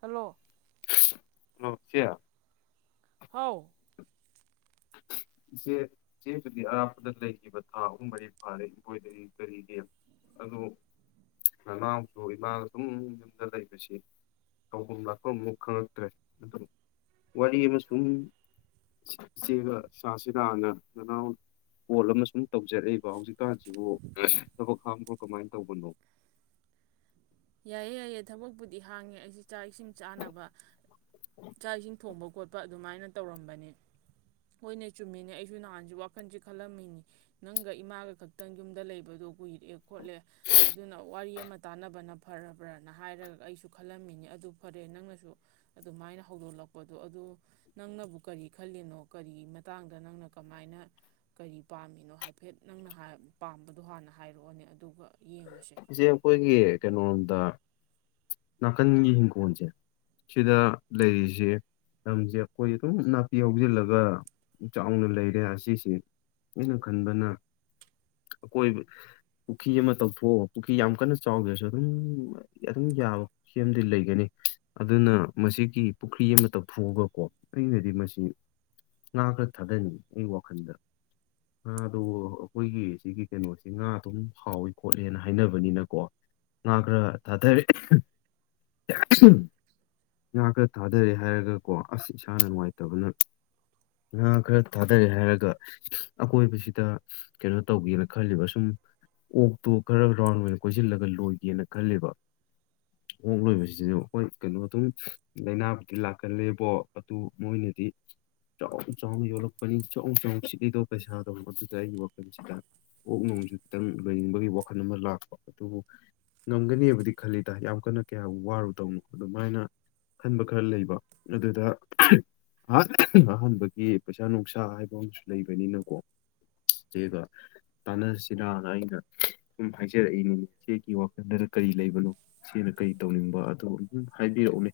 Hello hello ꯏꯆꯦ ꯍꯥꯎ ꯏꯆꯦ ꯏꯆꯦꯗꯨꯗꯤ ꯑꯔꯥꯞꯄꯗ ꯂꯩꯈꯤꯕ ꯊꯥ ꯑꯍꯨꯝ ꯃꯔꯤ ꯐꯥꯔꯦ ꯏꯝꯕ꯭ꯔꯣꯏꯗꯔꯤ ꯀꯔꯤꯒꯤ ꯑꯗꯣ ꯅꯅꯥꯎꯁꯨ ꯏꯃꯥꯒ ꯁꯨꯝ ꯌꯨꯝꯗ ꯂꯩꯕꯁꯤ ꯇꯧꯐꯝ ꯂꯥꯛꯐꯝ ꯑꯃ ꯈꯪꯉꯛꯇ꯭ꯔꯦ ꯑꯗꯨ ꯋꯥꯔꯤ ꯑꯃ ꯁꯨꯝ ꯏꯆꯦꯒ ꯁꯥꯁꯤ ꯂꯥꯟꯅ ꯅꯅꯥꯎ ꯄꯣꯠ ꯑꯃ ꯁꯨꯝ ꯇꯧꯖꯔꯛꯏꯕ ꯍꯧꯖꯤꯛꯀꯥꯟꯁꯤꯕꯨ ꯊꯕꯛ ꯍꯥꯡꯕ꯭ꯔꯣ ꯀꯃꯥꯏ ꯇꯧꯕꯅꯣ ꯌꯥꯏꯌꯦ ꯌꯥꯏꯌꯦ ꯊꯕꯛꯄꯨꯗꯤ ꯍꯥꯡꯉꯦ ꯑꯩꯁ ꯆꯥꯛ ꯏꯁꯤꯡ ꯆꯥꯅꯕ ꯆꯥꯛ ꯏꯁꯤꯡ ꯊꯣꯡꯕ ꯈꯣꯠꯄ ꯑꯗꯨꯃꯥꯏꯅ ꯇꯧꯔꯝꯕꯅꯦ ꯍꯣꯏꯅꯦ ꯆꯨꯝꯃꯤꯅꯦ ꯑꯩꯁꯨ ꯅꯍꯥꯟꯁꯤ ꯋꯥꯈꯜꯁꯤ ꯈꯜꯂꯝꯃꯤꯅꯤ ꯅꯪꯒ ꯏꯃꯥꯒ ꯈꯛꯇꯪ ꯌꯨꯝꯗ ꯂꯩꯕꯗꯣ ꯀꯨꯏꯔꯦ ꯈꯣꯠꯂꯦ ꯑꯗꯨꯅ ꯋꯥꯔꯤ ꯑꯃ ꯇꯥꯟꯅꯕꯅ ꯐꯔꯕ꯭ꯔꯅ ꯍꯥꯏꯔꯒ ꯑꯩꯁꯨ ꯈꯜꯂꯝꯃꯤꯅꯤ ꯑꯗꯨ ꯐꯔꯦ ꯅꯪꯅꯁꯨ ꯑꯗꯨꯃꯥꯏꯅ ꯍꯧꯗꯣꯛꯂꯛꯄꯗꯣ ꯑꯗꯣ ꯅꯪꯅꯕꯨ ꯀꯔꯤ ꯈꯜꯂꯤꯅꯣ ꯀꯔꯤ ꯃꯇꯥꯡꯗ ꯅꯪꯅ ꯀꯃꯥꯏꯅ ꯀꯔꯤ ꯄꯥꯝꯃꯤꯅꯣ ꯍꯥꯏꯐꯦꯠ ꯅꯪꯅ ꯍꯥꯏ ꯄꯥꯝꯕꯗꯣ ꯍꯥꯟꯅ ꯍꯥꯏꯔꯛꯑꯣꯅꯦ ꯑꯗꯨꯒ ꯌꯦꯡꯉꯁꯦ ꯏꯆꯦ ꯑꯩꯈꯣꯏꯒꯤ ꯀꯩꯅꯣꯔꯣꯝꯗ ꯅꯥꯀꯟꯒꯤ ꯏꯪꯈꯣꯜꯁꯦ ꯁꯤꯗ ꯂꯩꯔꯤꯁꯦ ꯂꯝꯁꯦ ꯑꯩꯈꯣꯏ ꯑꯗꯨꯝ ꯅꯥꯄꯤ ꯍꯧꯖꯤꯜꯂꯒ ꯆꯥꯎꯅ ꯂꯩꯔꯦ ꯑꯁꯤꯁꯦ ꯑꯩꯅ ꯈꯟꯕꯅ ꯑꯀꯣꯏ ꯄꯨꯈ꯭ꯔꯤ ꯑꯃ ꯇꯧꯊꯣꯛ ꯄꯨꯈ꯭ꯔꯤ ꯌꯥꯝ ꯀꯟꯅ ꯆꯥꯎꯗ꯭ꯔꯁꯨ ꯑꯗꯨꯝ ꯑꯗꯨꯝ ꯌꯥꯕ ꯄꯨꯈꯤ ꯑꯝꯗꯤ ꯂꯩꯒꯅꯤ ꯑꯗꯨꯅ ꯃꯁꯤꯒꯤ ꯄꯨꯈ꯭ꯔꯤ ꯑꯃ ꯇꯧꯊꯣꯛꯑꯒꯀꯣ ꯑꯩꯅꯗꯤ ꯃꯁꯤ ꯉꯥ ꯈꯔ ꯊꯥꯗꯅꯤꯡꯉꯤ ꯑꯩ ꯋꯥꯈꯜꯗ ꯉꯥꯗꯨ ꯑꯩꯈꯣꯏꯒꯤ ꯁꯤꯒꯤ ꯀꯩꯅꯣꯁꯤ ꯉꯥ ꯑꯗꯨꯝ ꯍꯥꯎꯋꯤ ꯈꯣꯠꯂꯦꯅ ꯍꯥꯏꯅꯕꯅꯤꯅꯀꯣ ꯉꯥ ꯈꯔ ꯊꯥꯗꯔꯦ ꯉꯥ ꯈꯔ ꯊꯥꯗꯔꯦ ꯍꯥꯏꯔꯒꯀꯣ ꯑꯁ ꯏꯁꯥꯅ ꯅꯨꯡꯉꯥꯏꯇꯕꯅ ꯉꯥ ꯈꯔ ꯊꯥꯗꯔꯦ ꯍꯥꯏꯔꯒ ꯑꯀꯣꯏꯕꯁꯤꯗ ꯀꯩꯅꯣ ꯇꯧꯒꯦꯅ ꯈꯜꯂꯤꯕ ꯁꯨꯝ ꯑꯣꯛꯇꯣ ꯔꯥꯎꯟ ꯀꯣꯏꯁꯤꯜꯂꯒ ꯂꯣꯏꯒꯦꯅ ꯈꯜꯂꯤꯕ ꯑꯣꯛ ꯂꯣꯏꯕꯁꯤꯁꯨ ꯍꯣꯏ ꯀꯩꯅꯣ ꯑꯗꯨꯝ ꯂꯥꯏꯅꯥꯕꯨꯗꯤ ꯂꯥꯛꯀꯜꯂꯦꯕꯣ ꯑꯗꯨ ꯃꯣꯏꯅꯗꯤ ꯆꯥꯎ ꯆꯥꯎꯅ ꯌꯣꯜꯂꯛꯄꯅꯤ ꯆꯥꯎ ꯆꯥꯎ ꯁꯤꯠꯂꯤꯗꯣ ꯄꯩꯁꯥꯗꯧ ꯑꯗꯨꯗꯨꯗ ꯑꯩꯒꯤ ꯋꯥꯈꯜꯁꯤꯗ ꯑꯣꯛ ꯅꯨꯡꯁꯨ ꯈꯤꯇꯪ ꯂꯣꯏꯅꯤꯡꯕꯒꯤ ꯋꯥ ꯋꯥꯈꯜ ꯑꯃ ꯂꯥꯛꯄ ꯑꯗꯨꯕꯨ ꯉꯝꯒꯅꯦꯕꯨꯗꯤ ꯈꯜꯂꯤ ꯇ ꯌꯥꯝ ꯀꯟꯅ ꯀꯌꯥ ꯋꯥꯔꯨꯗꯧꯅꯣ ꯑꯗꯨꯃꯥꯏꯅ ꯈꯟꯕ ꯈꯔ ꯂꯩꯕ ꯑꯗꯨꯗ ꯑꯍꯥꯟꯕꯒꯤ ꯄꯩꯁꯥ ꯅꯨꯡꯁꯥ ꯍꯥꯏꯕ ꯑꯃꯁꯨ ꯂꯩꯕꯅꯤꯅꯀꯣ ꯏꯆꯦꯒ ꯇꯥꯟꯅꯁꯤꯔꯅ ꯑꯩꯅ ꯁꯨꯝ ꯍꯥꯏꯖꯔꯛꯏꯅꯦꯅꯦ ꯆꯦꯒꯤ ꯋꯥꯈꯜꯗꯗ ꯀꯔꯤ ꯂꯩꯕꯅꯣ ꯆꯦꯅ ꯀꯔꯤ ꯇꯧꯅꯤꯡꯕ ꯑꯗꯨ ꯑꯗꯨꯝ ꯍꯥꯏꯕꯤꯔꯛꯎꯅꯦ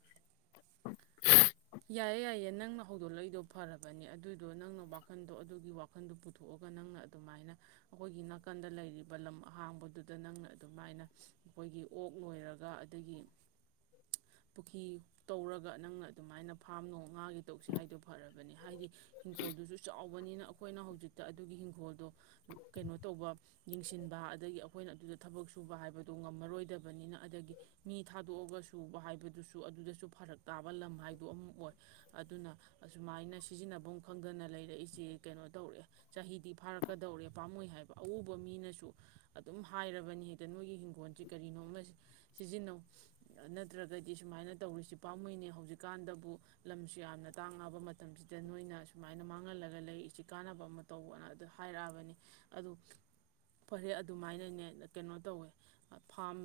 ꯌꯥꯏꯌꯦ ꯌꯥꯏꯌꯦ ꯅꯪꯅ ꯍꯧꯗꯣꯛꯂꯛꯏꯗꯣ ꯐꯔꯕꯅꯤ ꯑꯗꯨꯗꯣ ꯅꯪꯅ ꯋꯥꯈꯟꯗꯣ ꯑꯗꯨꯒꯤ ꯋꯥꯈꯟꯗꯣ ꯄꯨꯊꯣꯛꯑꯒ ꯅꯪꯅ ꯑꯗꯨꯃꯥꯏꯅ ꯑꯩꯈꯣꯏꯒꯤ ꯅꯥꯀꯟꯗ ꯂꯩꯔꯤꯕ ꯂꯝ ꯑꯍꯥꯡꯕꯗꯨꯗ ꯅꯪꯅ ꯑꯗꯨꯃꯥꯏꯅ ꯑꯩꯈꯣꯏꯒꯤ ꯑꯣꯛ ꯂꯣꯏꯔꯒ ꯑꯗꯒꯤ ꯄꯨꯈ꯭ꯔꯤ ꯇꯧꯔꯒ ꯅꯪꯅ ꯑꯗꯨꯃꯥꯏꯅ ꯐꯥꯝ ꯅꯣꯡ ꯉꯥꯒꯤ ꯇꯧꯁꯦ ꯍꯥꯏꯗꯣ ꯐꯔꯕꯅꯤ ꯍꯥꯏꯗꯤ ꯍꯤꯡꯒꯣꯜꯗꯨꯁꯨ ꯆꯥꯎ ꯇꯧꯕꯅꯤꯅ ꯑꯩꯈꯣꯏꯅ ꯍꯧꯖꯤꯛꯇ ꯑꯗꯨꯒꯤ ꯍꯤꯡꯈꯣꯜꯗꯣ ꯀꯩꯅꯣ ꯇꯧꯕ ꯌꯦꯡꯁꯤꯟꯕ ꯑꯗꯒꯤ ꯑꯩꯈꯣꯏꯅ ꯑꯗꯨꯗ ꯊꯕꯛ ꯁꯨꯕ ꯍꯥꯏꯕꯗꯣ ꯉꯝꯃꯔꯣꯏꯗꯕꯅꯤꯅ ꯑꯗꯒꯤ ꯃꯤ ꯊꯥꯗꯣꯛꯑꯒ ꯁꯨꯕ ꯍꯥꯏꯕꯗꯨꯁꯨ ꯑꯗꯨꯗꯁꯨ ꯐꯔꯛ ꯇꯥꯕ ꯂꯝ ꯍꯥꯏꯗꯣ ꯑꯃ ꯑꯣꯏ ꯑꯗꯨꯅ ꯑꯁꯨꯃꯥꯏꯅ ꯁꯤꯖꯤꯟꯅꯐꯝ ꯈꯪꯗꯅ ꯂꯩꯔꯛꯏꯁꯤ ꯀꯩꯅꯣ ꯇꯧꯔꯛꯑꯦ ꯆꯍꯤꯗꯤ ꯐꯥꯔꯛꯀꯗꯧꯔꯦ ꯄꯥꯝꯃꯨꯏ ꯍꯥꯏꯕ ꯑꯎꯕ ꯃꯤꯅꯁꯨ ꯑꯗꯨꯝ ꯍꯥꯏꯔꯕꯅꯤ ꯍꯦꯛꯇ ꯅꯣꯏꯒꯤ ꯍꯤꯡꯈꯣꯜꯁ ꯀꯔꯤꯅꯣꯃ ꯁꯤꯖꯤꯟꯅꯧ ꯅꯠꯇ꯭ꯔꯒꯗꯤ ꯁꯨꯃꯥꯏꯅ ꯇꯧꯔꯤꯁꯤ ꯄꯥꯝꯃꯨꯏꯅꯦ ꯍꯧꯖꯤꯛꯀꯥꯟꯗꯕꯨ ꯂꯝꯁꯨ ꯌꯥꯝꯅ ꯇꯥꯡꯉꯥꯕ ꯃꯇꯝꯁꯤꯗ ꯅꯣꯏꯅ ꯁꯨꯃꯥꯏꯅ ꯃꯥꯡ ꯂꯒ ꯂꯩꯔꯤꯁꯤ ꯀꯥꯅꯕꯥ ꯑꯃꯥ ꯇꯧ ꯍꯥꯏꯔꯛꯑꯕꯅꯤ ꯑꯗꯨ ꯐꯔꯦ ꯑꯗꯨꯃꯥꯏꯅꯅꯦ ꯀꯩꯅꯣ ꯇꯧꯋꯦ ꯐꯝ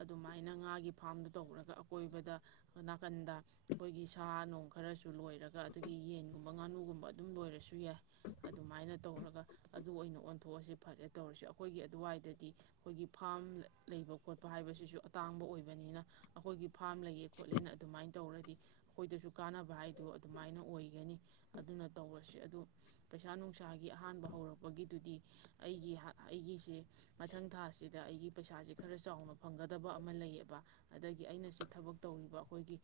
ꯑꯗꯨꯃꯥꯏꯅ ꯉ ꯐꯝ ꯇꯔ ꯑꯀꯣꯏꯕꯗ ꯅꯥꯀꯟꯗ ꯑꯈꯣꯏꯒꯤ ꯁꯥ ꯅꯨꯡ ꯈꯔꯁꯨ ꯂꯣꯏꯔꯒ ꯑꯗꯒꯤ ꯌꯦꯟꯒꯨꯝꯕ ꯉꯥꯅꯨꯒꯨꯝꯕ ꯑꯗꯨꯝ ꯂꯣꯏꯔꯁꯨ ꯌꯥꯏ ꯑꯗꯨꯃꯥꯏꯅ ꯇꯧꯔꯒ ꯑꯗꯨ ꯑꯣꯏꯅ ꯑꯣꯟꯊꯣꯛꯑꯁ ꯐꯔꯦ ꯇꯧꯔꯁꯨ ꯑꯩꯈꯣꯏꯒꯤ ꯑꯗꯨꯋꯥꯏꯗꯗꯤ ꯑꯩꯈꯣꯏꯒꯤ ꯐꯥꯝ ꯂꯩꯕ ꯈꯣꯠꯄ ꯍꯥꯏꯕꯁꯤꯁꯨ ꯑꯇꯥꯡꯕ ꯑꯣꯏꯕꯅꯤꯅ ꯑꯩꯈꯣꯏꯒꯤ ꯐꯥꯔꯝ ꯂꯩꯌꯦ ꯈꯣꯠꯂꯦꯅ ꯑꯗꯨꯃꯥꯏꯅ ꯇꯧꯔꯗꯤ ꯑꯩꯈꯣꯏꯗꯁꯨ ꯀꯥꯟꯅꯕ ꯍꯥꯏꯗꯣ ꯑꯗꯨꯃꯥꯏꯅ ꯑꯣꯏꯒꯅꯤ ꯑꯗꯨꯅ ꯇꯧꯔꯁ ꯑꯗꯨ ꯄꯩꯁꯥ ꯅꯨꯡꯁꯥꯒꯤ ꯑꯍꯥꯟꯕ ꯍꯧꯔꯛꯄꯒꯤꯗꯨꯗꯤ ꯑꯩꯒꯤ ꯑꯩꯒꯤꯁꯦ ꯃꯊꯪ ꯊꯥꯁꯤꯗ ꯑꯩꯒꯤ ꯄꯩꯁꯥꯁꯦ ꯈꯔ ꯆꯥꯎꯅ ꯐꯪꯒꯗꯕ ꯑꯃ ꯂꯩꯌꯦꯕ ꯑꯗꯒꯤ ꯑꯩꯅ ꯁꯤ ꯊꯕꯛ ꯇꯧꯔꯤꯕ ꯑꯩꯈꯣꯏꯒꯤ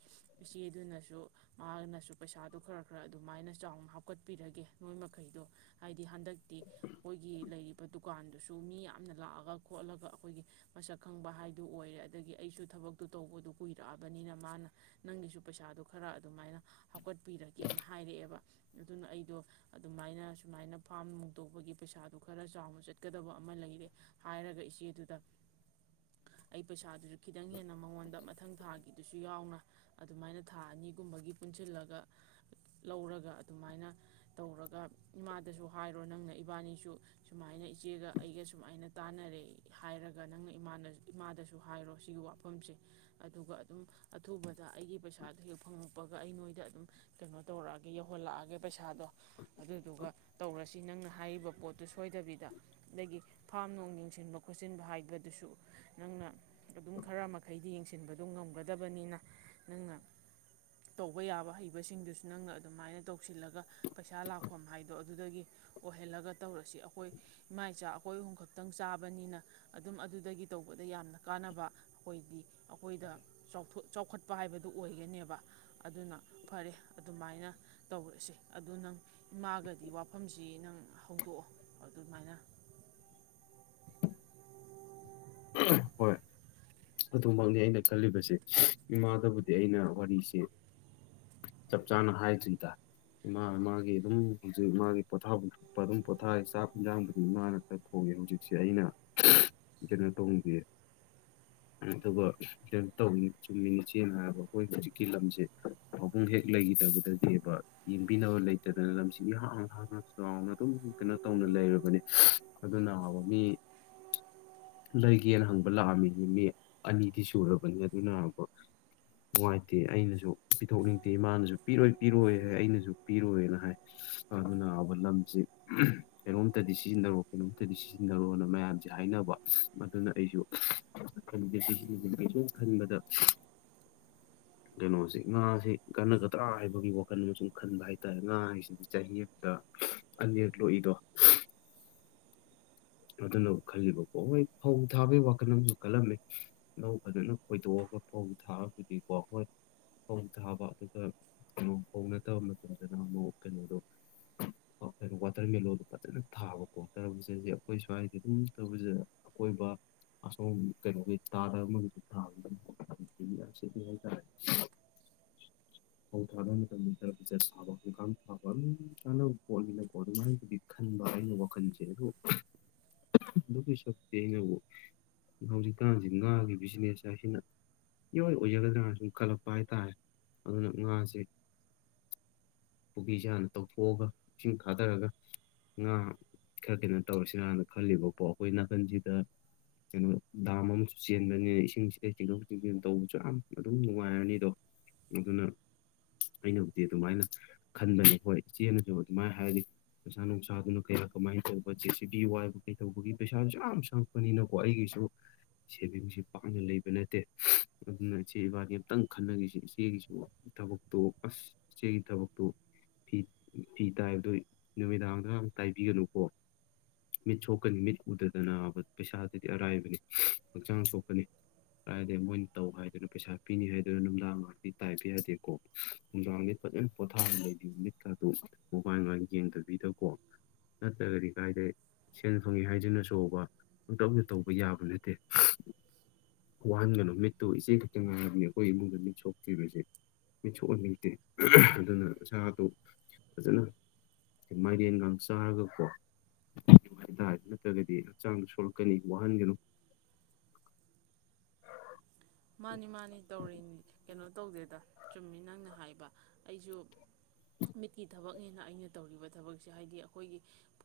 ꯏꯆꯦ ꯑꯗꯨꯅꯁꯨ ꯃꯥꯅꯁꯨ ꯄꯩꯁꯥꯗꯣ ꯈꯔ - ꯈꯔ ꯑꯗꯨꯃꯥꯏꯅ ꯆꯥꯎꯅ ꯍꯥꯞꯀꯠꯄꯤꯔꯒꯦ ꯅꯣꯏ ꯃꯈꯩꯗꯣ ꯍꯥꯏꯗꯤ ꯍꯟꯗꯛꯇꯤ ꯑꯩꯈꯣꯏꯒꯤ ꯂꯩꯔꯤꯕ ꯗꯨꯀꯥꯟꯗꯨꯁꯨ ꯃꯤ ꯌꯥꯝꯅ ꯂꯥꯛꯑꯒ ꯈꯣꯠꯂꯒ ꯑꯩꯈꯣꯏꯒꯤ ꯃꯁꯛ ꯈꯪꯕ ꯍꯥꯏꯗꯨ ꯑꯣꯏꯔꯦ ꯑꯗꯒꯤ ꯑꯩꯁꯨ ꯊꯕꯛꯇꯨ ꯇꯧꯕꯗꯨ ꯀꯨꯏꯔꯛꯑꯕꯅꯤꯅ ꯃꯥꯅ ꯅꯪꯒꯤꯁꯨ ꯄꯩꯁꯥꯗꯣ ꯈꯔ ꯑꯗꯨꯃꯥꯏꯅ ꯍꯥꯞꯀꯠꯄꯤꯔꯒꯦꯅ ꯍꯥꯏꯔꯛꯑꯦꯕ꯫ ꯑꯗꯨꯅ ꯑꯩꯗꯣ ꯑꯗꯨꯃꯥꯏꯅ ꯁꯨꯃꯥꯏꯅ ꯐꯥꯝ ꯅꯨꯡ ꯇꯧꯕꯒꯤ ꯄꯩꯁꯥꯗꯨ ꯈꯔ ꯆꯥꯎꯅ ꯆꯠꯀꯗꯕ ꯑꯃ ꯂꯩꯔꯦ ꯍꯥꯏꯔꯒ ꯏꯆꯦꯗꯨꯗ ꯑꯩ ꯄꯩꯁꯥꯗꯨꯁꯨ ꯈꯤꯇꯪ ꯍꯦꯟꯅ ꯃꯉꯣꯟꯗ ꯃꯊꯪ ꯊꯥꯒꯤꯗꯨꯁꯨ ꯌꯥꯎꯅ ꯑꯗꯨꯃꯥꯏꯅ ꯊꯥ ꯑꯅꯤꯒꯨꯝꯕꯒꯤ ꯄꯨꯟꯁꯤꯜꯂꯒ ꯂꯧꯔꯒ ꯑꯗꯨꯃꯥꯏꯅ ꯇꯧꯔꯒ ꯏꯃꯥꯗꯁꯨ ꯍꯥꯏꯔꯣ ꯅꯪꯅ ꯏꯕꯥꯅꯤꯁꯨ ꯁꯨꯃꯥꯏꯅ ꯏꯆꯦꯒ ꯑꯩꯒ ꯁꯨꯃꯥꯏꯅ ꯇꯥꯟꯅꯔꯦ ꯍꯥꯏꯔꯒ ꯅꯪꯅ ꯏꯃꯥꯗꯁꯨ ꯍꯥꯏꯔꯣ ꯁꯤꯒꯤ ꯋꯥꯐꯝꯁꯦ꯫ ꯑꯗꯨꯒ ꯑꯗꯨꯝ ꯑꯊꯨꯕ ꯑꯩꯒꯤ ꯄꯩꯁꯥꯗꯨꯣ ꯍꯦꯛ ꯐꯪꯉꯛꯄꯒ ꯑꯩ ꯅꯣꯏꯗ ꯑꯗꯨꯝ ꯀꯩꯅꯣ ꯇꯧꯔꯛꯑꯒꯦ ꯌꯧꯍꯜꯂꯛꯑꯒꯦ ꯄꯩꯁꯥꯗꯣ ꯑꯗꯨꯗꯨꯒ ꯇꯧꯔꯁꯤ ꯅꯪꯅ ꯍꯥꯏꯔꯤꯕ ꯄꯣꯠꯇꯨ ꯁꯣꯏꯗꯕꯤꯗ ꯑꯗꯒꯤ ꯐꯥꯝ ꯌꯦꯡꯁꯤꯟꯕ ꯈꯣꯠꯆꯤꯟꯕ ꯍꯥꯏꯕꯗꯨꯁꯨ ꯅꯪꯅ ꯑꯗꯨꯝ ꯈꯔ ꯃꯈꯩꯗꯤ ꯌꯦꯡꯁꯤꯟꯕꯗꯣ ꯉꯝꯒꯗꯕꯅꯤꯅ ꯅꯪꯅ ꯇꯧꯕ ꯌꯥꯕ ꯍꯩꯕꯁꯤꯡꯗꯨꯁꯨ ꯅꯪꯅ ꯑꯗꯨꯃꯥꯏꯅ ꯇꯧꯁꯤꯜꯂꯒ ꯄꯩꯁꯥ ꯂꯥꯛꯐꯝ ꯍꯥꯏꯗꯣ ꯑꯗꯨꯗꯒꯤ ꯑꯣꯏꯍꯜꯂꯒ ꯇꯧꯔꯁꯤ ꯑꯩꯈꯣꯏ ꯏꯃꯥ - ꯏꯆꯥ ꯑꯩꯈꯣꯏ ꯑꯍꯨꯝ ꯈꯛꯇꯪ ꯆꯥꯕꯅꯤꯅ ꯑꯗꯨꯝ ꯑꯗꯨꯗꯒꯤ ꯇꯧꯕꯗ ꯌꯥꯝꯅ ꯀꯥꯟꯅꯕ ꯑꯩꯈꯣꯏꯗꯤ ꯑꯩꯈꯣꯏꯗ ꯆꯥꯎꯊꯣꯛ ꯆꯥꯎꯈꯠꯄ ꯍꯥꯏꯕꯗꯨ ꯑꯣꯏꯒꯅꯦꯕ ꯑꯗꯨꯅ ꯐꯔꯦ ꯑꯗꯨꯃꯥꯏꯅ ꯇꯧꯔꯁꯦ ꯑꯗꯨ ꯅꯪ ꯏꯃꯥꯒꯗꯤ ꯋꯥꯐꯝꯁꯤ ꯅꯪ ꯍꯧꯗꯣꯛꯑꯣ ꯑꯗꯨꯃꯥꯏꯅ꯫ ꯍꯣꯏ꯫ ꯑꯗꯨꯃꯛꯅꯤ ꯑꯩꯅ ꯈꯜꯂꯤꯕꯁꯦ ꯏꯃꯥꯗꯕꯨꯗꯤ ꯑꯩꯅ ꯋꯥꯔꯤꯁꯤ ꯆꯞ ꯆꯥꯅ ꯍꯥꯏꯗ꯭ꯔꯤ ꯗ ꯏꯃꯥ ꯃꯥꯒꯤ ꯑꯗꯨꯝ ꯍꯧꯖꯤꯛ ꯃꯥꯒꯤ ꯄꯣꯊꯥꯐꯝꯊꯣꯛꯄ ꯑꯗꯨꯝ ꯄꯣꯊꯥꯔꯤ ꯆꯥꯛ ꯏꯟꯖꯥꯡꯕꯨꯗꯤ ꯏꯃꯥꯅ ꯈꯔ ꯊꯣꯡꯉꯦ ꯍꯧꯖꯤꯛꯁꯦ ꯑꯩꯅ ꯀꯩꯅꯣ ꯇꯧꯗꯦ꯫ ꯑꯗꯨꯒ ꯀꯩꯅꯣ ꯇꯧꯏ ꯆꯨꯝꯃꯤ ꯏꯆꯦꯅ ꯍꯥꯏꯔꯕ ꯑꯩꯈꯣꯏ ꯍꯧꯖꯤꯛꯀꯤ ꯂꯝꯁꯦ ꯄꯕꯨꯡ ꯍꯦꯛ ꯂꯩꯈꯤꯗꯕꯗꯒꯤꯕ ꯌꯦꯡꯕꯤꯅꯕ ꯂꯩꯇꯗꯅ ꯂꯝꯁꯤ ꯏꯍꯥꯡ ꯍꯥꯡꯅ ꯆꯥꯎꯅ ꯑꯗꯨꯝ ꯀꯩꯅꯣ ꯇꯧꯅ ꯂꯩꯔꯕꯅꯤ ꯑꯗꯨꯅꯕ ꯃꯤ ꯂꯩꯒꯦꯅ ꯍꯪꯕ ꯂꯥꯛꯑꯝꯃꯤ꯫ ꯃꯤ ꯑꯅꯤꯗꯤ ꯁꯨꯔꯕꯅꯤ ꯑꯗꯨꯅꯕ ꯅꯨꯡꯉꯥꯏꯇꯦ ꯑꯩꯅꯁꯨ ꯄꯤꯊꯣꯛꯅꯤꯡꯗꯦ ꯏꯃꯥꯅꯁꯨ ꯄꯤꯔꯣꯏ - ꯄꯤꯔꯣꯏ ꯍꯥꯏ ꯑꯩꯅꯁꯨ ꯄꯤꯔꯣꯏꯅ ꯍꯥꯏ ꯑꯗꯨꯅꯕ ꯂꯝꯁꯤ ꯀꯩꯅꯣꯝꯇꯗꯤ ꯁꯤꯖꯤꯟꯅꯔꯣ ꯀꯩꯅꯣꯝꯇꯗꯤ ꯁꯤꯖꯤꯟꯅꯔꯣꯅ ꯃꯌꯥꯝꯁꯦ ꯍꯥꯏꯅꯕ ꯑꯗꯨꯅ ꯑꯩꯁꯨ [unintelligible] ꯁꯨꯝ ꯈꯟꯕꯗ ꯀꯩꯅꯣꯁꯦ ꯉꯥꯁꯦ ꯀꯥꯟꯅꯒꯗ꯭ꯔꯥ ꯍꯥꯏꯕꯒꯤ ꯋꯥꯈꯜ ꯑꯃ ꯁꯨꯝ ꯈꯟꯕ ꯍꯥꯏꯇꯥꯔꯦ ꯉꯥ ꯍꯥꯏꯁꯤꯗꯤ ꯆꯍꯤ ꯑꯃꯗ ꯑꯅꯤ ꯔꯛ ꯂꯣꯛꯏꯗꯣ꯫ ꯑꯗꯨꯅ ꯈꯜꯂꯤꯕꯀꯣ ꯍꯣꯏ ꯐꯧ ꯊꯥꯕꯒꯤ ꯋꯥꯈꯜ ꯑꯃꯁꯨ ꯈꯜꯂꯝꯃꯤ ꯂꯧ ꯐꯖꯅ ꯈꯣꯏꯗꯣꯛꯑꯒ ꯐꯧ ꯊꯥꯔꯒꯗꯤꯀꯣ ꯍꯣꯏ ꯐꯧ ꯊꯥꯕ ꯑꯗꯨꯒ ꯀꯩꯅꯣ ꯐꯧ ꯅꯠꯇꯕ ꯃꯇꯝꯗꯅ ꯑꯃꯨꯛ ꯀꯩꯅꯣꯗꯣ ꯀꯩꯅꯣ ꯋꯥꯇꯔ ꯃꯦꯂꯣꯟ ꯗꯣ ꯐꯖꯅ ꯊꯥꯕ ꯀꯤ ꯇꯔꯕꯨꯁꯁꯦ꯫ ꯑꯩꯈꯣꯏ ꯁ꯭ꯋꯥꯏꯗ ꯑꯗꯨꯝ ꯇꯧꯕꯗ ꯑꯀꯣꯏꯕ ꯑꯁꯣꯝ ꯀꯩꯅꯣꯒꯤ ꯇꯥꯗꯕ ꯑꯃꯒꯤ ꯊꯥꯕ ꯁꯤ ꯍꯥꯏꯇꯥꯔꯦ ꯐꯧ ꯊꯥꯗꯕ ꯃꯇꯝꯗꯗ ꯐꯖꯠ ꯁꯥꯕ ꯈꯣꯡꯈꯥꯡ ꯊꯥꯕ ꯑꯗꯨꯝ ꯆꯥꯅꯕ ꯄꯣꯠꯅꯤꯅꯀꯣ ꯑꯗꯨꯃꯥꯏꯗꯨꯗꯤ ꯈꯟꯕ ꯑꯩꯅ ꯋꯥꯈꯜꯁꯦ ꯑꯗꯨ ꯑꯗꯨꯒꯤ ꯁꯛꯇꯤ ꯑꯩꯅꯕꯨ ꯍꯧꯖꯤꯛꯀꯥꯟꯁꯤ ꯉꯥꯒꯤ ꯕꯤꯖꯤꯅꯦꯁꯁꯦ ꯍꯅ ꯏꯔꯣꯏ ꯑꯣꯏꯖꯒꯗ꯭ꯔꯥꯅ ꯁꯨꯝ ꯈꯜꯂꯛꯄ ꯍꯥꯏꯇꯥꯥꯔꯦ ꯑꯗꯨꯅ ꯉꯥꯁꯦ ꯄꯨꯀꯤ ꯆꯥꯅ ꯇꯧꯊꯣꯛꯑꯒ ꯏꯁꯤꯡ ꯊꯥꯗꯔꯒ ꯉꯥ ꯈꯔ ꯀꯩꯅꯣ ꯇꯧꯔꯁꯤꯔꯅ ꯈꯜꯂꯤꯕꯀꯣ ꯑꯩꯈꯣꯏ ꯅꯥꯀꯟꯁꯤꯗ ꯀꯩꯅꯣ ꯗꯥꯝ ꯑꯃꯁꯨ ꯆꯦꯟꯕꯅꯤꯅ ꯏꯁꯤꯡꯁꯤꯗ ꯆꯤꯡꯊꯣꯛ - ꯆꯤꯡꯁꯤꯟ ꯇꯧꯕꯁꯨ ꯌꯥꯝ ꯑꯗꯨꯝ ꯅꯨꯡꯉꯥꯏꯔꯅꯤ ꯑꯗꯣ ꯑꯗꯨꯅ ꯑꯩꯅꯕꯨꯗꯤ ꯑꯗꯨꯃꯥꯏꯅ ꯈꯟꯕꯅꯦ ꯍꯣꯏ ꯏꯆꯦꯅꯁꯨ ꯑꯗꯨꯃꯥꯏꯅ ꯍꯥꯏꯔꯗꯤ ꯅꯨꯡꯁꯥ ꯅꯨꯡꯁꯥꯗꯨꯅ ꯀꯌꯥ ꯀꯃꯥꯏꯅ ꯇꯧ ꯖꯦ ꯁꯤ ꯕꯤ ꯋꯥꯏꯕ ꯀꯩꯗꯧꯕꯒꯤ ꯄꯩꯁꯥꯁꯨ ꯌꯥꯝ ꯆꯪꯉꯛꯄꯅꯤꯅꯀꯣ ꯑꯩꯒꯤꯁꯨ ꯁꯦꯚꯤꯡꯁꯦ ꯄꯥꯛꯝꯅ ꯂꯩꯕ ꯅꯠꯇꯦ ꯑꯗꯨꯅ ꯏꯆꯦ ꯏꯕꯥꯅꯤ ꯑꯝꯇꯪ ꯈꯟꯅꯈꯤꯁꯤꯦ ꯏꯆꯦꯒꯤꯁꯨ ꯊꯕꯛꯇꯣ ꯑꯁ ꯏꯆꯦꯒꯤ ꯊꯕꯛꯇꯣ ꯐꯤ ꯐꯤ ꯇꯥꯏꯕꯗꯣ ꯅꯨꯃꯤꯗꯥꯡꯗ ꯌꯥꯝ ꯇꯥꯏꯕꯤꯒꯅꯨꯀꯣ꯫ ꯃꯤꯠ ꯁꯣꯛꯀꯅꯤ ꯃꯤꯠ ꯎꯗꯗꯅꯕ ꯄꯩꯁꯥꯗꯗꯤ ꯑꯔꯥꯏꯕꯅꯤ ꯍꯛꯆꯥꯡ ꯁꯣꯛꯀꯅꯤ ꯑꯔꯥꯏꯗ ꯃꯣꯏꯅ ꯇꯧ ꯍꯥꯏꯗꯅ ꯄꯩꯁꯥ ꯄꯤꯅꯤ ꯍꯥꯏꯗꯅ ꯅꯨꯡꯗꯥꯡ ꯉꯥꯛꯇꯤ ꯇꯥꯏꯕ ꯌꯥꯗꯦꯀꯣ ꯅꯨꯡꯗꯥꯡꯗꯤ ꯐꯖꯅ ꯄꯣꯊꯥꯔꯒ ꯂꯩꯕꯤꯌꯨ ꯃꯤꯠꯀꯥꯗꯨ ꯃꯣꯕꯥꯏꯜ ꯃꯥꯏꯜ ꯌꯦꯡꯗꯕꯤꯗꯀꯣ ꯅꯠꯇ꯭ꯔꯒꯗꯤ ꯀꯥꯏꯗ ꯁꯦꯟ ꯐꯪꯉꯤ ꯍꯥꯏꯗꯨꯅꯁꯨꯕ ꯄꯥꯪꯇꯧꯗ ꯇꯧꯕ ꯌꯥꯕ ꯅꯠꯇꯦ ꯋꯥꯍꯟꯒꯅꯨ ꯃꯤꯠꯇꯨ ꯏꯆꯦ ꯈꯛꯇ ꯉꯥꯏꯔꯕꯅꯤ ꯑꯩꯈꯣꯏ ꯏꯃꯨꯡꯗ ꯃꯤꯠ ꯁꯣꯛꯇ꯭ꯔꯤꯕꯁꯦ ꯃꯤꯠ ꯁꯣꯛꯍꯟꯅꯤꯡꯗꯦ ꯑꯗꯨꯅ ꯁꯥꯗꯨ ꯐꯖꯅ ꯃꯥꯏꯔꯦꯟꯒ ꯆꯥꯔꯒꯀꯣ ꯅꯨꯡꯉꯥꯏꯇꯥꯏꯗ ꯅꯠꯇ꯭ꯔꯒꯗꯤ ꯍꯛꯆꯥꯡꯗꯣ ꯁꯣꯛꯂꯛꯀꯅꯤ ꯋꯥꯍꯟꯒꯅꯨ꯫ ꯃꯥꯅꯤ- ꯃꯥꯅꯤ ꯇꯧꯔꯤꯅꯤ ꯀꯩꯅꯣ ꯇꯧꯗꯦꯗ ꯆꯨꯝꯃꯤ ꯅꯪꯅ ꯍꯥꯏꯕ ꯑꯩꯁꯨ ꯃꯤꯠꯀꯤ ꯊꯕꯛꯅꯦꯅ ꯑꯩꯅ ꯇꯧꯔꯤꯕ ꯊꯕꯛꯁꯦ ꯍꯥꯏꯗꯤ ꯑꯩꯈꯣꯏꯒꯤ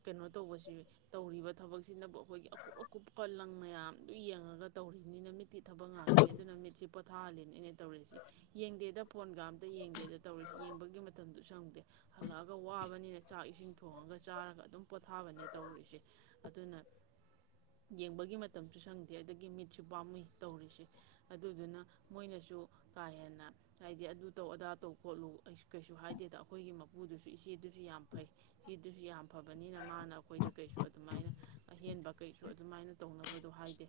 ꯀꯩꯅꯣ ꯇꯧꯕꯁꯤ ꯇꯧꯔꯤꯕ ꯊꯕꯛꯁꯤꯅꯕꯨ ꯑꯩꯈꯣꯏꯒꯤ ꯑꯀꯨꯞ- ꯑꯀꯨꯞꯄ ꯂꯪ ꯃꯌꯥꯝꯗꯨ ꯌꯦꯡꯉꯒ ꯇꯧꯔꯤꯕꯅꯤꯅ ꯃꯤꯠꯇꯤ ꯊꯕꯛ ꯉꯥꯛ ꯅꯤ ꯑꯗꯨꯅ ꯃꯤꯠꯁꯤ ꯄꯣꯊꯥꯍꯜꯂꯤꯅꯦ ꯑꯩꯅ꯫ ꯇꯧꯔꯤꯁꯤ ꯌꯦꯡꯗꯦꯗ ꯐꯣꯟꯒ ꯑꯝꯇ ꯌꯦꯡꯗꯦꯗ ꯇꯧꯔꯤꯁꯤ꯫ ꯌꯦꯡꯕꯒꯤ ꯃꯇꯝꯁꯨ ꯁꯪꯗꯦ ꯍꯜꯂꯛꯑꯒ ꯋꯥꯕꯅꯤꯅ ꯆꯥꯛ ꯏꯁꯤꯡ ꯊꯣꯡꯉꯒ ꯆꯥꯔꯒ ꯑꯗꯨꯝ ꯄꯣꯊꯥꯕꯅꯦ ꯇꯧꯔꯤꯁꯦ ꯑꯗꯨꯅ ꯌꯦꯡꯕꯒꯤ ꯃꯇꯝꯁꯨ ꯁꯪꯗꯦ ꯑꯗꯒꯤ ꯃꯤꯠꯁꯨ ꯄꯥꯝꯃꯨꯏ ꯇꯧꯔꯤꯁꯦ꯫ ꯑꯗꯨꯗꯨꯅ ꯃꯣꯏꯅꯁꯨ ꯀꯥ ꯍꯦꯟꯅ ꯍꯥꯏꯗꯤ ꯑꯗꯨ ꯇꯧ ꯑꯗꯥ ꯇꯧ ꯈꯣꯠꯂꯨ ꯀꯩꯁꯨ ꯍꯥꯏꯗꯦꯗ ꯑꯩꯈꯣꯏꯒꯤ ꯃꯄꯨꯗꯨꯁꯨ ꯏꯆꯦꯗꯨꯁꯨ ꯌꯥꯝ ꯐꯩ ꯃꯤꯗꯨꯁꯨ ꯌꯥꯝ ꯐꯕꯅꯤꯅ ꯃꯥꯅ ꯑꯩꯈꯣꯏꯗ ꯀꯩꯁꯨ ꯑꯗꯨꯃꯥꯏꯅ ꯑꯍꯦꯟꯕ ꯀꯩꯁꯨ ꯑꯗꯨꯃꯥꯏꯅ ꯇꯧꯅꯕꯗꯣ ꯍꯥꯏꯗꯦ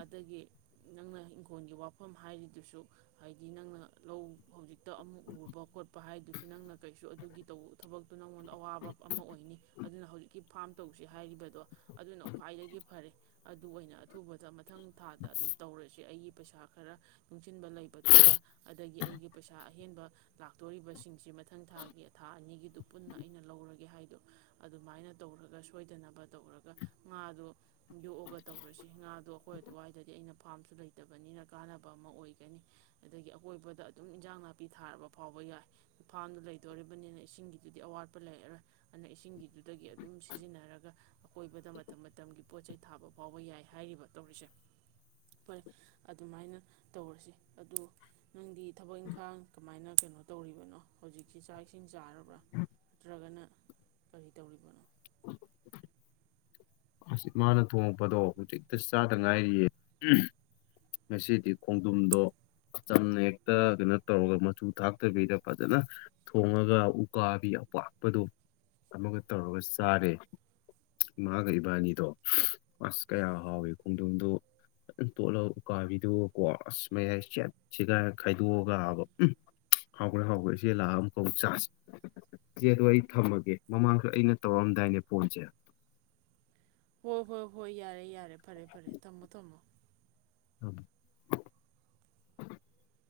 ꯑꯗꯒꯤ ꯅꯪꯅ ꯏꯪꯈꯣꯜꯒꯤ ꯋꯥꯐꯝ ꯍꯥꯏꯔꯤꯗꯨꯁꯨ ꯍꯥꯏꯗꯤ ꯅꯪꯅ ꯂꯧ ꯍꯧꯖꯤꯛꯇ ꯑꯃꯨꯛ ꯎꯕ ꯈꯣꯠꯄ ꯍꯥꯏꯗꯨꯁꯨ ꯅꯪꯅ ꯀꯩꯁꯨ ꯑꯗꯨꯒꯤ ꯇꯧ ꯊꯕꯛꯇꯨ ꯅꯪꯉꯣꯟꯗ ꯑꯋꯥꯕ ꯑꯃ ꯑꯣꯏꯅꯤ ꯑꯗꯨꯅ ꯍꯧꯖꯤꯛꯀꯤ ꯐꯥꯝ ꯇꯧꯁꯤ ꯍꯥꯏꯔꯤꯕꯗꯣ ꯑꯗꯨꯅ ꯈ꯭ꯋꯥꯏꯗꯒꯤ ꯐꯔꯦ ꯑꯗꯨ ꯑꯣꯏꯅ ꯑꯊꯨꯕꯗ ꯃꯊꯪ ꯊꯥꯗ ꯑꯗꯨꯝ ꯇꯧꯔꯁꯦ ꯑꯩꯒꯤ ꯄꯩꯁꯥ ꯈꯔ ꯅꯨꯡꯁꯤꯟꯕ ꯂꯩꯕꯗꯨꯒ ꯑꯗꯒꯤ ꯑꯩꯒꯤ ꯄꯩꯁꯥ ꯑꯍꯦꯟꯕ ꯂꯥꯛꯇꯣꯔꯤꯕꯁꯤꯡꯁꯤ ꯃꯊꯪ ꯊꯥꯒꯤ ꯊꯥ ꯑꯅꯤꯒꯤꯗꯨ ꯄꯨꯟꯅ ꯑꯩꯅ ꯂꯧꯔꯒꯦ ꯍꯥꯏꯗꯣ ꯑꯗꯨꯃꯥꯏꯅ ꯇꯧꯔꯒ ꯁꯣꯏꯗꯅꯕ ꯇꯧꯔꯒ ꯉꯥꯗꯣ ꯌꯣꯛꯑꯒ ꯇꯧꯔꯁꯤ ꯉꯥꯗꯣ ꯑꯩꯈꯣꯏ ꯑꯗꯨꯋꯥꯏꯗꯗꯤ ꯑꯩꯅ ꯐꯥꯝꯁꯨ ꯂꯩꯇ ꯂꯩꯇꯕꯅꯤꯅ ꯀꯥꯟꯅꯕ ꯑꯃ ꯑꯣꯏꯒꯅꯤ ꯑꯗꯒꯤ ꯑꯀꯣꯏꯕꯗ ꯑꯗꯨꯝ ꯏꯟꯖꯥꯡ ꯅꯥꯄꯤ ꯊꯥꯔꯕ ꯐꯥꯎꯕ ꯌꯥꯏ ꯐꯥꯝꯗꯨ ꯂꯩꯗꯣꯔꯤꯕꯅꯤꯅ ꯏꯁꯤꯡꯒꯤꯗꯨꯗꯤ ꯑꯋꯥꯠꯄ ꯂꯩꯔꯔꯣꯏ ꯑꯗꯨꯅ ꯏꯁꯤꯡꯒꯤꯗꯨꯗꯒꯤ ꯑꯗꯨꯝ ꯁꯤꯖꯤꯟꯅꯔꯒ ꯀꯣꯏꯕꯗ ꯃꯇꯝ ꯃꯇꯝꯒꯤ ꯄꯣꯠ ꯆꯩꯩ ꯊꯥꯕ ꯐꯥꯎꯕ ꯌꯥꯏ ꯍꯥꯏꯔꯤꯕ ꯇꯧ ꯔꯤꯁꯦ ꯐꯔꯦ ꯑꯗꯨꯃꯥꯏꯅ ꯇꯧꯔꯁꯤ ꯑꯗꯨ ꯅꯪꯗꯤ ꯊꯕꯛ ꯏꯪꯈꯥꯡ ꯀꯃꯥꯏꯅ ꯀꯩꯅꯣ ꯇꯧꯔꯤꯕꯅꯣ ꯍꯧꯖꯤꯛꯁꯤ ꯆꯥꯛ ꯏꯁꯤꯡ ꯆꯥꯔꯕ꯭ꯔꯥ ꯅꯠꯇ꯭ꯔꯒꯅ ꯀꯔꯤ ꯇꯧꯔꯤꯕꯅꯣ ꯑꯁꯃꯅ ꯊꯣꯡꯉꯛꯄꯗꯣ ꯍꯧꯖꯤꯛꯇ ꯆꯥꯗ ꯉꯥꯏꯔꯤꯌꯦ ꯉꯁꯤꯗꯤ ꯈꯣꯡꯖꯨꯝꯗꯣ ꯑꯆꯝꯅ ꯍꯦꯛꯇ ꯀꯩꯅꯣ ꯇꯧꯔꯒ ꯃꯆꯨ ꯊꯥꯛꯇꯕꯤꯗ ꯐꯖꯅ ꯊꯣꯡꯉꯒ ꯎꯀꯥꯕꯤ ꯑꯄꯥꯛꯄꯗꯣ ꯑꯃꯒ ꯇꯧꯔꯒ ꯆꯥꯔꯦ ꯏꯃꯥꯒ ꯏꯕꯥꯅꯤꯗꯣ ꯑꯁ ꯀꯌꯥ ꯍꯥꯎꯏꯤ ꯈꯣꯡꯗꯣꯝꯗꯣ ꯑꯗꯨ ꯇꯣꯠꯂꯒ ꯎꯀꯥꯕꯤꯗꯨꯀꯣ ꯑꯁ ꯃꯌꯥꯏ ꯆꯦꯠꯁꯤꯒꯥꯏꯔ ꯈꯥꯏꯗꯣꯛꯑꯒꯕ ꯎ ꯍꯥꯎꯈ꯭ꯔꯦ ꯍꯥꯎꯈ꯭ꯔꯦ ꯏꯆꯦ ꯂꯥꯛꯑ ꯑꯃꯀꯥꯎ ꯆꯥꯥꯁ ꯏꯆꯦꯗꯣ ꯑꯩ ꯊꯝꯃꯒꯦ ꯃꯃꯥꯡꯁꯨ ꯑꯩꯅ ꯇꯧꯔꯑꯝꯗꯥꯏꯅꯦ ꯐꯣꯟꯁꯦ ꯍꯣꯏ ꯍꯣꯏ ꯍꯣꯏ ꯌꯥꯔꯦ ꯌꯥꯔꯦ ꯐꯔꯦ ꯐꯔꯦ ꯊꯝꯃꯣ ꯊꯝꯃꯣ ꯑ